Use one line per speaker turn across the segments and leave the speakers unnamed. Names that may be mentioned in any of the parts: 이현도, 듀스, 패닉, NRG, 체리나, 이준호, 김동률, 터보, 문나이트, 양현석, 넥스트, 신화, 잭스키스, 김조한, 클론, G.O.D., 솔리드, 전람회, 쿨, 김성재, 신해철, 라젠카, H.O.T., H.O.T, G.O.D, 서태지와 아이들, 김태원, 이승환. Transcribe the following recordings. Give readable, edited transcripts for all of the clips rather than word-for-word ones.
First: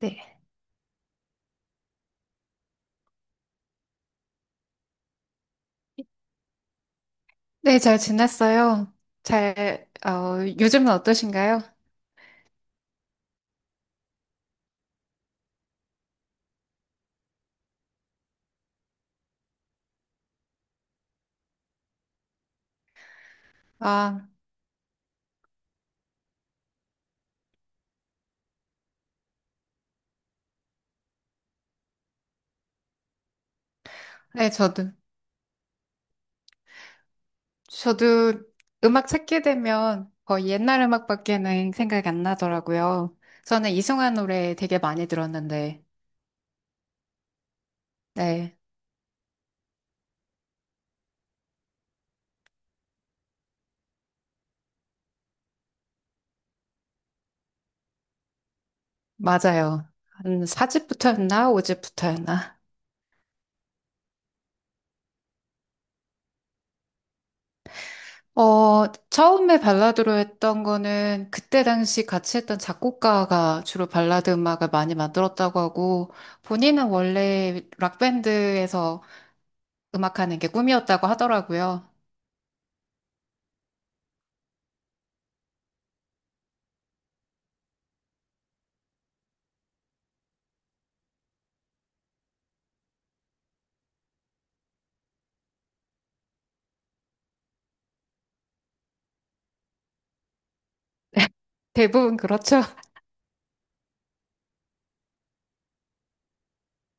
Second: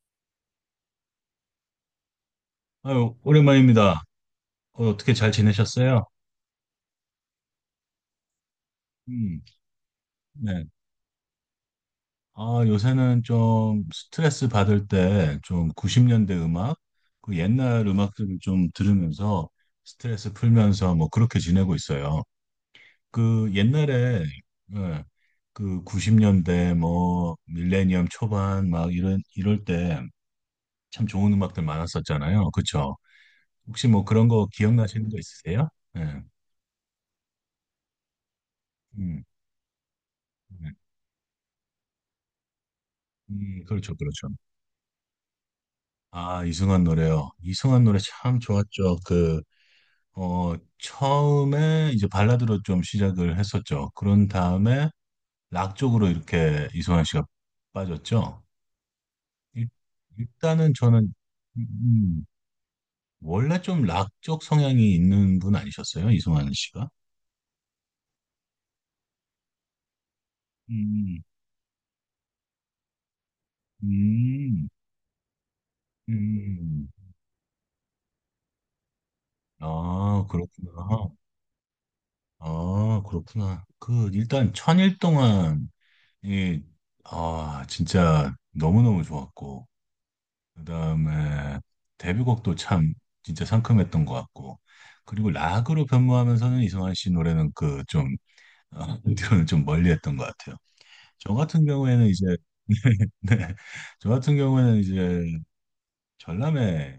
네.
아유, 오랜만입니다. 어떻게 잘 지내셨어요?
네, 잘 지냈어요.
음. 네.
요즘은 어떠신가요?
아, 요새는 좀 스트레스 받을 때 좀 90년대 음악, 그 옛날 음악들을 좀 들으면서 스트레스 풀면서 뭐 그렇게 지내고 있어요. 그 옛날에,
아,
예, 그 90년대 뭐 밀레니엄 초반 막 이런, 이럴 때 참 좋은 음악들 많았었잖아요. 그쵸? 혹시 뭐 그런 거
네, 저도.
기억나시는 거 있으세요? 예.
저도 음악
음.
찾게 되면 거의
네.
옛날 음악밖에는 생각이 안 나더라고요. 저는
그렇죠,
이승환
그렇죠.
노래 되게 많이 들었는데,
아, 이승환 노래요. 이승환 노래 참
네,
좋았죠. 그, 처음에 이제 발라드로 좀 시작을 했었죠. 그런 다음에 락 쪽으로 이렇게 이승환 씨가 빠졌죠. 일,
맞아요. 한
일단은 저는,
4집부터였나?
음, 음,
5집부터였나?
원래 좀 락 쪽 성향이 있는 분 아니셨어요? 이승환 씨가?
처음에 발라드로 했던
음.
거는 그때 당시 같이 했던 작곡가가 주로 발라드
음.
음악을 많이 만들었다고 하고,
음.
본인은 원래 락밴드에서
아,
음악하는 게 꿈이었다고
그렇구나.
하더라고요.
아, 그렇구나. 그, 일단 천일 동안 이, 아, 진짜 너무너무 좋았고, 그 다음에 데뷔곡도 참 진짜 상큼했던 것 같고, 그리고 락으로 변모하면서는 이승환 씨 노래는 그 좀, 어, 뒤로는 좀 멀리 했던 것 같아요. 저 같은 경우에는
대부분
이제,
그렇죠.
네, 저 같은 경우에는 이제 전람회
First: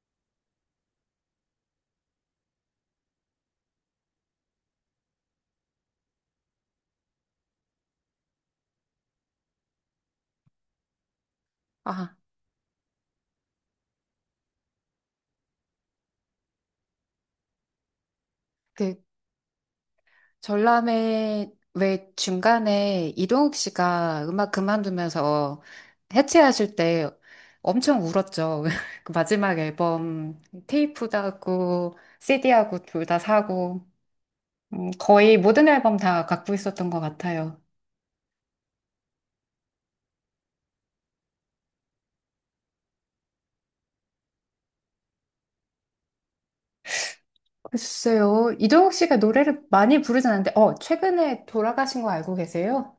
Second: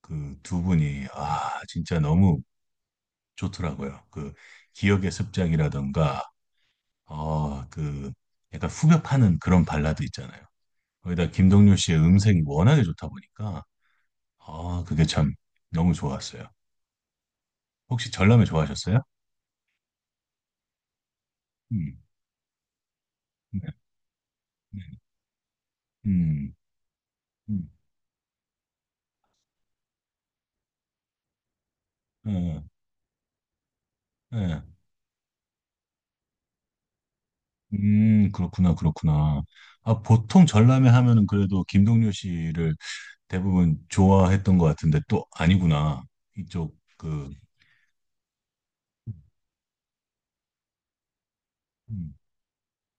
그 두 분이, 아, 진짜 너무 좋더라고요. 그 기억의 습작이라던가, 그 약간 후벼파는 그런 발라드 있잖아요. 거기다 김동률 씨의
아,
음색이 워낙에 좋다 보니까 아 그게 참 너무 좋았어요. 혹시 전람회
그
좋아하셨어요?
전람회
음.
왜 중간에 이동욱
네.
씨가 음악
네.
그만두면서
음.
해체하실 때
음.
엄청 울었죠. 그 마지막 앨범 테이프도 하고
네.
CD하고 둘 다 사고
네.
거의 모든 앨범 다 갖고 있었던 것 같아요.
그렇구나, 그렇구나. 아 보통 전람회 하면은 그래도 김동률 씨를 대부분 좋아했던 것 같은데 또 아니구나. 이쪽 그
글쎄요. 이동욱 씨가 노래를 많이 부르진 않는데 최근에 돌아가신 거
음,
알고 계세요?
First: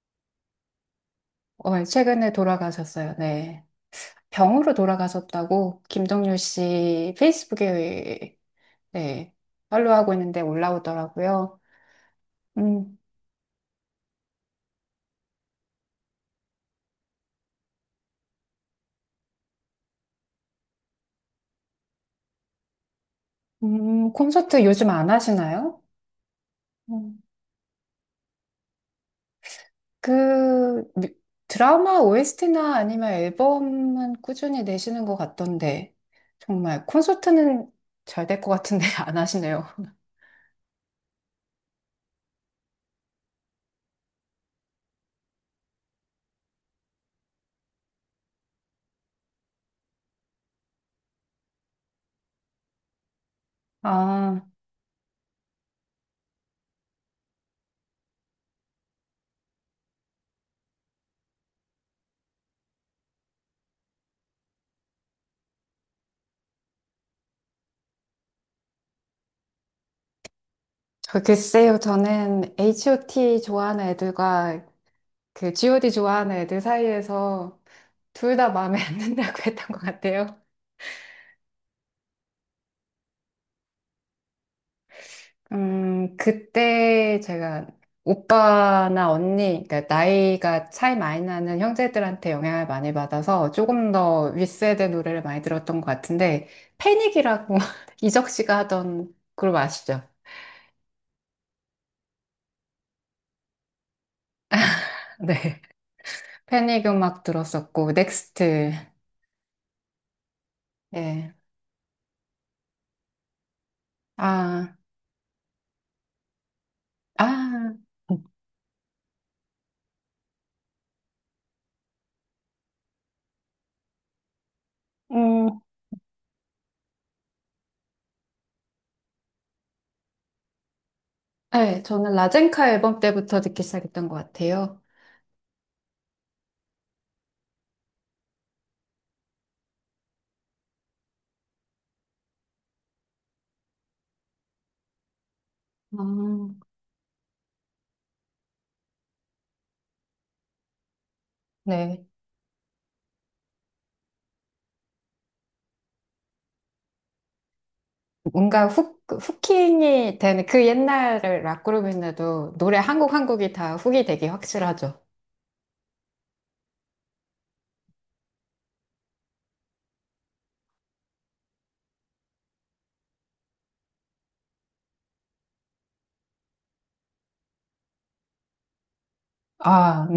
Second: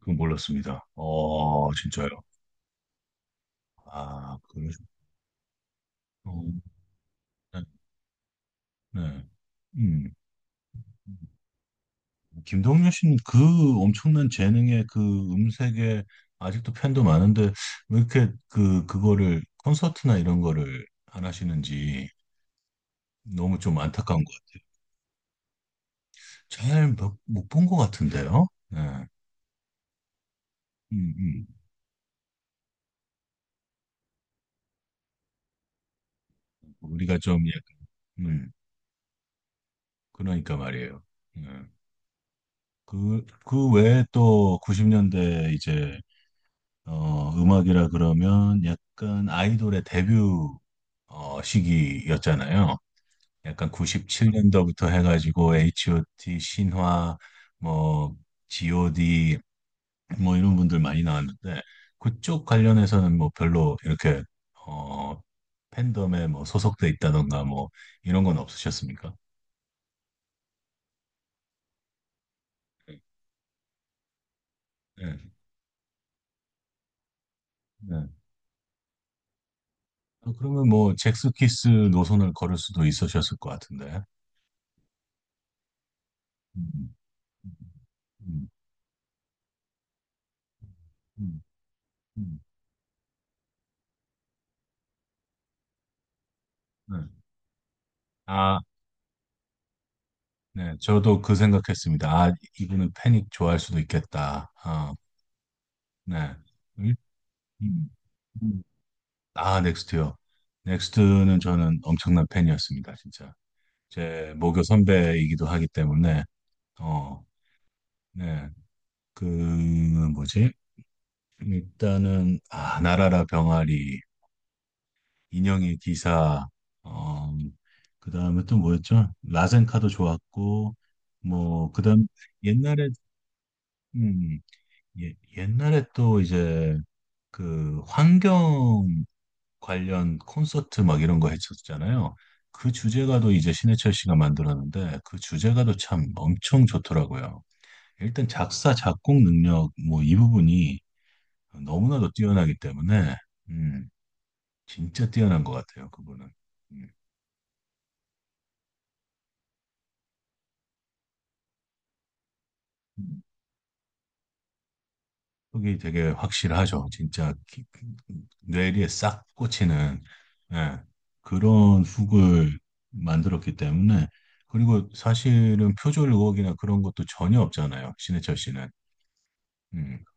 그건 몰랐습니다. 어
네,
진짜요.
최근에 돌아가셨어요. 네.
아
병으로
그러시.
돌아가셨다고
어.
김동률 씨
네.
페이스북에
네.
네,
음.
팔로우하고 있는데
음.
올라오더라고요.
김동률
음,
씨는 그 엄청난 재능의 그 음색에 아직도 팬도 많은데 왜 이렇게 그 그거를 콘서트나 이런 거를 안 하시는지 너무 좀 안타까운 것 같아요.
콘서트 요즘 안 하시나요?
잘
음,
못 본 것 같은데요. 네.
그
음. 음.
드라마 OST나 아니면 앨범은 꾸준히 내시는 것 같던데 정말
우리가 좀
콘서트는
약간,
잘 될 것
음,
같은데 안 하시네요.
그러니까 말이에요. 네. 그, 그 외에 또 90년대 이제 음악이라 그러면 약간 아이돌의 데뷔 시기였잖아요. 약간
아,
97년도부터 해가지고 H.O.T. 신화 뭐 G.O.D. 뭐 이런 분들 많이 나왔는데 그쪽 관련해서는 뭐 별로 이렇게 어 팬덤에 뭐 소속돼 있다던가 뭐 이런 건 없으셨습니까?
저 글쎄요. 저는
네.
H.O.T 좋아하는 애들과 그 G.O.D 좋아하는 애들 사이에서
네.
둘 다 마음에 안 든다고 했던 것
어,
같아요.
그러면 뭐 잭스키스 노선을 걸을 수도 있으셨을 것 같은데. 음.
그때
음.
제가
음.
오빠나 언니, 그러니까 나이가 차이 많이
음.
나는 형제들한테
음.
영향을 많이 받아서 조금 더 윗세대 노래를 많이 들었던 것 같은데,
음. 네.
패닉이라고 이적 씨가
아,
하던 그룹 아시죠?
네. 저도 그 생각했습니다. 아, 이분은 패닉 좋아할 수도 있겠다. 어.
네.
네.
패닉
일-
음악
음.
들었었고,
음.
넥스트.
아, 넥스트요.
네.
넥스트는 저는 엄청난 팬이었습니다, 진짜. 제 모교
아,
선배이기도 하기 때문에, 어.
아.
네. 그, 뭐지? 일단은, 아, 나라라 병아리,
음,
인형의 기사, 어, 그 다음에 또 뭐였죠? 라젠카도 좋았고, 뭐, 그
네,
다음,
저는 라젠카
옛날에,
앨범 때부터 듣기 시작했던 것
음,
같아요.
예, 옛날에 또 이제, 그, 환경 관련 콘서트 막 이런 거 했었잖아요. 그 주제가도 이제 신해철 씨가 만들었는데 그 주제가도 참 엄청
아,
좋더라고요. 일단 작사, 작곡 능력 뭐 이 부분이
네.
너무나도 뛰어나기 때문에 음, 진짜 뛰어난 것 같아요. 그분은.
뭔가 후킹이 되는 그 옛날을 락그룹인데도 노래 한 곡
음,
한 곡이 다 훅이 되기 확실하죠.
그게 되게 확실하죠. 진짜 뇌리에 싹 꽂히는 예, 그런 훅을 만들었기 때문에 그리고 사실은 표절 의혹이나 그런 것도 전혀 없잖아요. 신해철 씨는. 음.
아, 네.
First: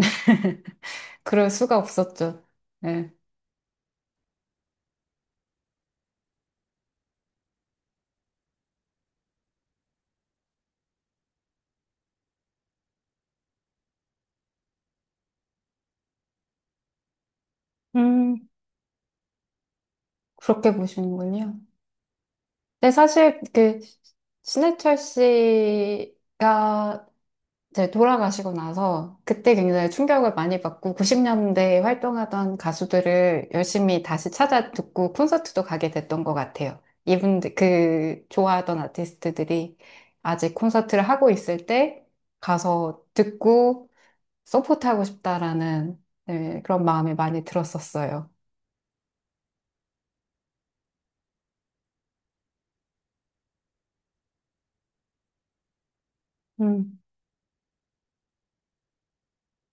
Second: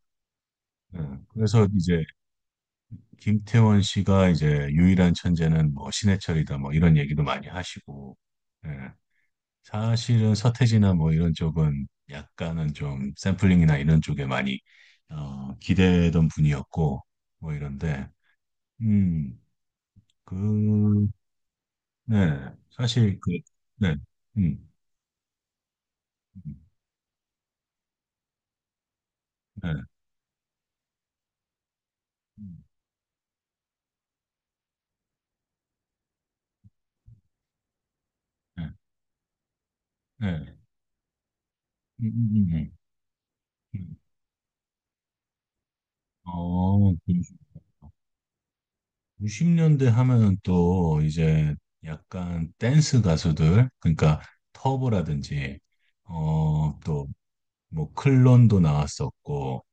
네.
그럴
그래서
수가
이제
없었죠. 네.
김태원 씨가 이제 유일한 천재는 뭐 신해철이다 뭐 이런 얘기도 많이 하시고, 예. 사실은 서태지나 뭐 이런 쪽은 약간은 좀 샘플링이나 이런 쪽에 많이 기대던 분이었고 뭐 이런데,
음,
음,
그렇게
그,
보시는군요.
네,
근데
사실 그,
사실 그
네, 음,
신해철 씨가 이제 돌아가시고 나서 그때
네, 네,
굉장히 충격을 많이 받고 90년대에 활동하던
음,
가수들을 열심히 다시 찾아 듣고 콘서트도 가게 됐던 것 같아요. 이분들, 그 좋아하던 아티스트들이
네,
아직 콘서트를 하고 있을 때
음, 음,
가서 듣고
음.
서포트하고 싶다라는 네,
어,
그런 마음이
그러니까.
많이 들었었어요.
90년대 하면은 또 이제 약간 댄스 가수들, 그러니까 터보라든지,
음.
또 뭐 클론도 나왔었고,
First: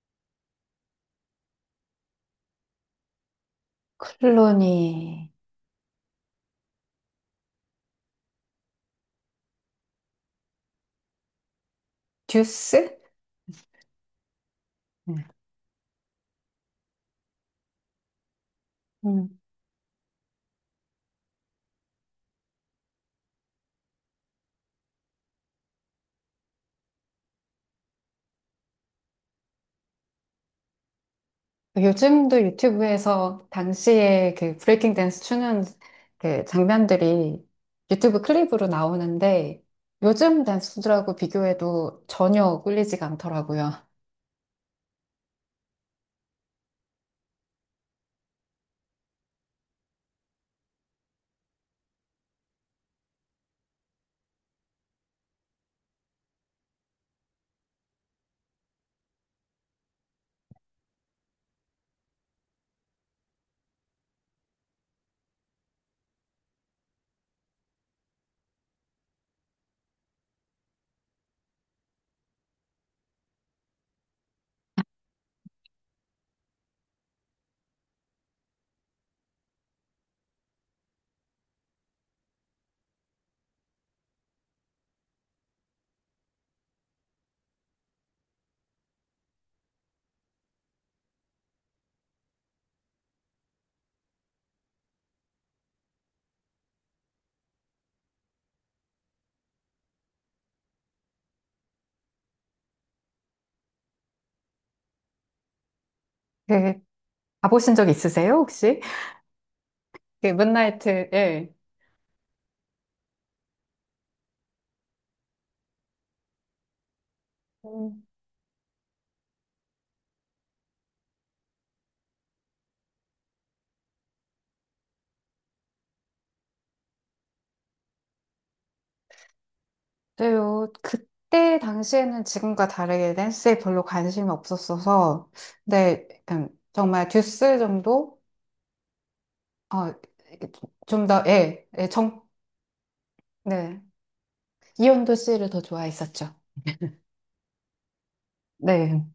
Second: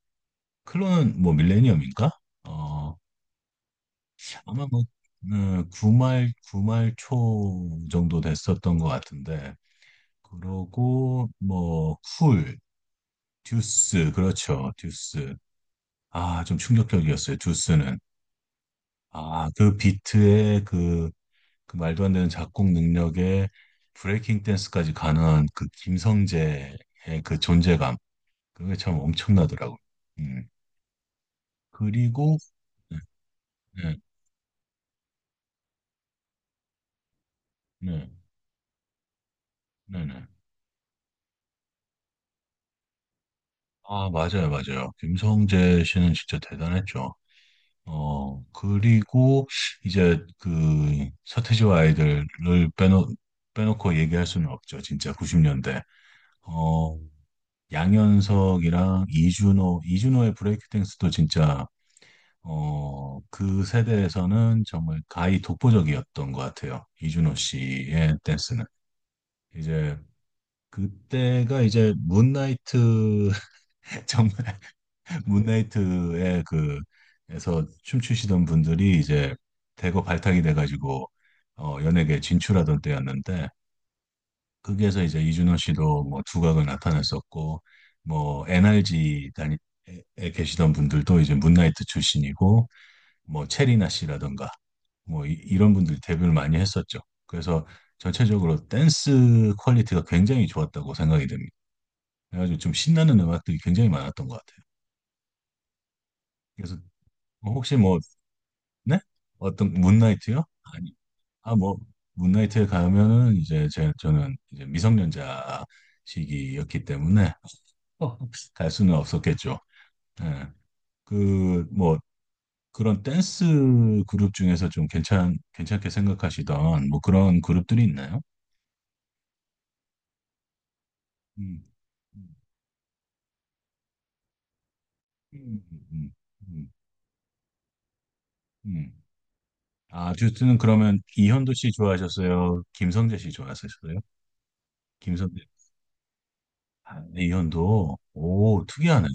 클론은 뭐 밀레니엄인가? 어, 아마 뭐,
클로니,
구말, 구말 초 정도 됐었던 것 같은데, 그러고 뭐, 쿨,
듀스?
듀스, 그렇죠, 듀스. 아, 좀 충격적이었어요, 듀스는.
네.
아, 그 비트의 그 그 말도 안 되는 작곡 능력에 브레이킹 댄스까지 가능한 그 김성재의 그 존재감 그게 참 엄청나더라고요. 음. 그리고
요즘도
네.
유튜브에서
네.
당시에 그 브레이킹 댄스 추는 그 장면들이
네.
유튜브 클립으로 나오는데
네. 네.
요즘 댄스들하고 비교해도 전혀 꿀리지가 않더라고요.
아, 맞아요, 맞아요. 김성재 씨는 진짜 대단했죠. 어, 그리고 이제 그 서태지와 아이들을 빼놓, 빼놓고 얘기할 수는 없죠. 진짜 90년대. 어, 양현석이랑 이준호, 이준호의 브레이크 댄스도 진짜 그 세대에서는 정말 가히 독보적이었던 것 같아요. 이준호 씨의 댄스는. 이제 그때가 이제 문나이트 정말 문나이트의 그 에서 춤추시던 분들이 이제 대거 발탁이 돼가지고 연예계 진출하던 때였는데 거기에서 이제 이준호 씨도 뭐 두각을 나타냈었고 뭐 NRG 단위에 계시던 분들도 이제 문나이트 출신이고 뭐 체리나 씨라던가 뭐 이, 런 분들이 데뷔를 많이 했었죠. 그래서 전체적으로 댄스 퀄리티가 굉장히 좋았다고 생각이 됩니다. 그래가지고 좀 신나는 음악들이 굉장히 많았던 것 같아요.
그,
그래서 뭐
가보신
혹시
적
뭐,
있으세요, 혹시?
네? 어떤
그,
문나이트요? 아니,
문나이트, 예.
아, 뭐, 문나이트에 가면은 이제 제, 저는 이제 미성년자 시기였기 때문에
음.
갈 수는 없었겠죠. 예. 그, 뭐, 그런 댄스 그룹 중에서 좀 괜찮게 생각하시던 뭐 그런 그룹들이 있나요?
그요 그때
음.
당시에는 지금과 다르게 댄스에 별로 관심이 없었어서,
음.
근데
음.
약간
음.
정말 듀스 정도?
음.
어,
아, 듀스는 그러면
좀 더,
이현도
예,
씨
예,
좋아하셨어요? 김성재 씨
네.
좋아하셨어요?
이온도
김성재.
씨를 더 좋아했었죠.
아, 네, 이현도. 오, 특이하네.
네.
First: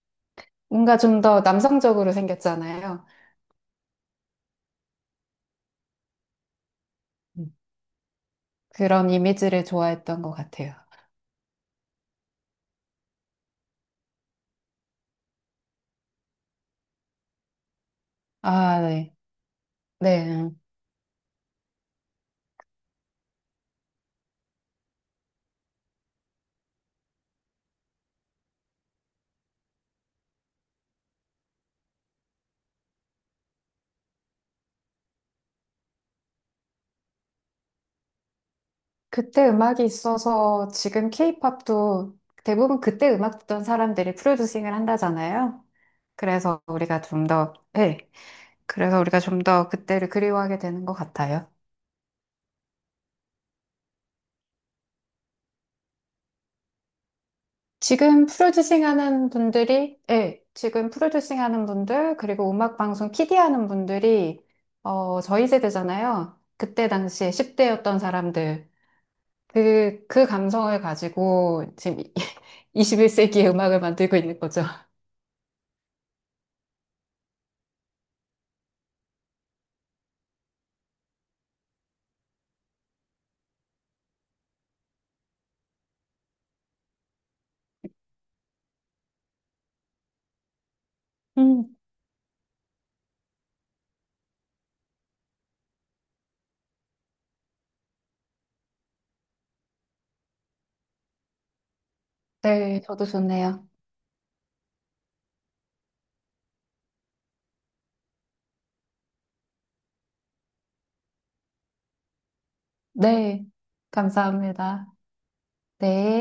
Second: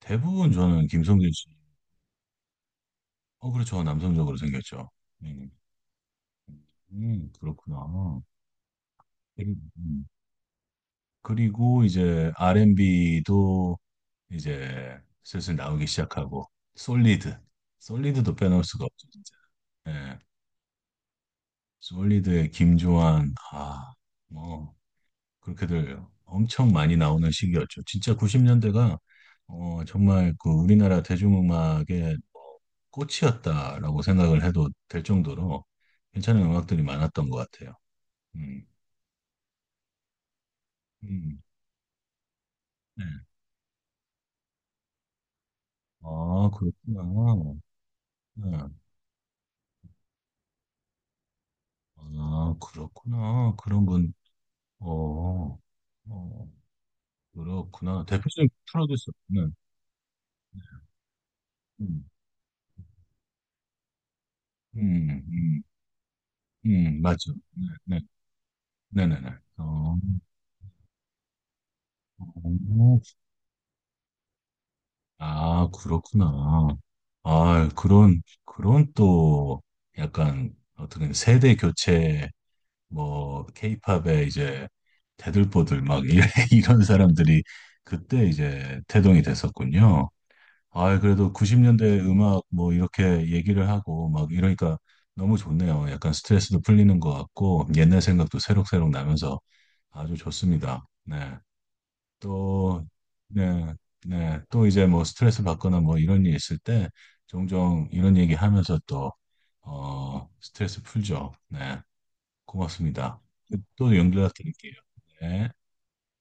대부분 저는
뭔가 좀
김성재
더
씨.
남성적으로 생겼잖아요.
그렇죠. 남성적으로 생겼죠. 음.
음.
그렇구나.
그런 이미지를
음. 음.
좋아했던 것 같아요.
그리고 이제 R&B도 이제 슬슬 나오기 시작하고, 솔리드. 솔리드도 빼놓을
아,
수가 없죠,
네.
진짜. 예.
네.
솔리드의 김조한, 아, 뭐. 그렇게들 엄청 많이 나오는 시기였죠. 진짜 90년대가 정말 그 우리나라 대중음악의 뭐 꽃이었다라고 생각을 해도 될 정도로 괜찮은 음악들이 많았던 것 같아요. 음.
그때 음악이 있어서 지금
음.
케이팝도 대부분
네.
그때 음악 듣던 사람들이 프로듀싱을 한다잖아요.
아,
그래서 우리가 좀 더,
그렇구나.
네.
네.
그래서 우리가 좀 더 그때를 그리워하게 되는 것 같아요.
아, 그렇구나. 그런 분, 어, 어, 그렇구나.
지금
대표적인
프로듀싱
프로듀서.
하는
네.
분들이, 예, 지금 프로듀싱 하는
음.
분들, 그리고 음악 방송 PD 하는 분들이, 저희
음.
세대잖아요.
음.
그때 당시에
맞죠. 네.
10대였던
네.
사람들,
네. 네. 네. 어,
그 감성을 가지고 지금 21세기의 음악을 만들고 있는 거죠.
아, 그렇구나. 아, 그런, 그런 또 약간 어떻게 보면 세대 교체, 뭐, 케이팝에 이제 대들보들 막 이런 사람들이 그때 이제 태동이 됐었군요. 아, 그래도
음.
90년대 음악 뭐 이렇게 얘기를 하고 막 이러니까 너무 좋네요. 약간 스트레스도 풀리는 것 같고 옛날 생각도 새록새록 나면서 아주 좋습니다. 네.
네,
또,
저도 좋네요.
네. 네. 또 이제 뭐 스트레스 받거나 뭐 이런 일 있을 때 종종 이런 얘기 하면서 또, 스트레스 풀죠. 네. 고맙습니다.
네,
또 연결 드릴게요.
감사합니다.
네.
네.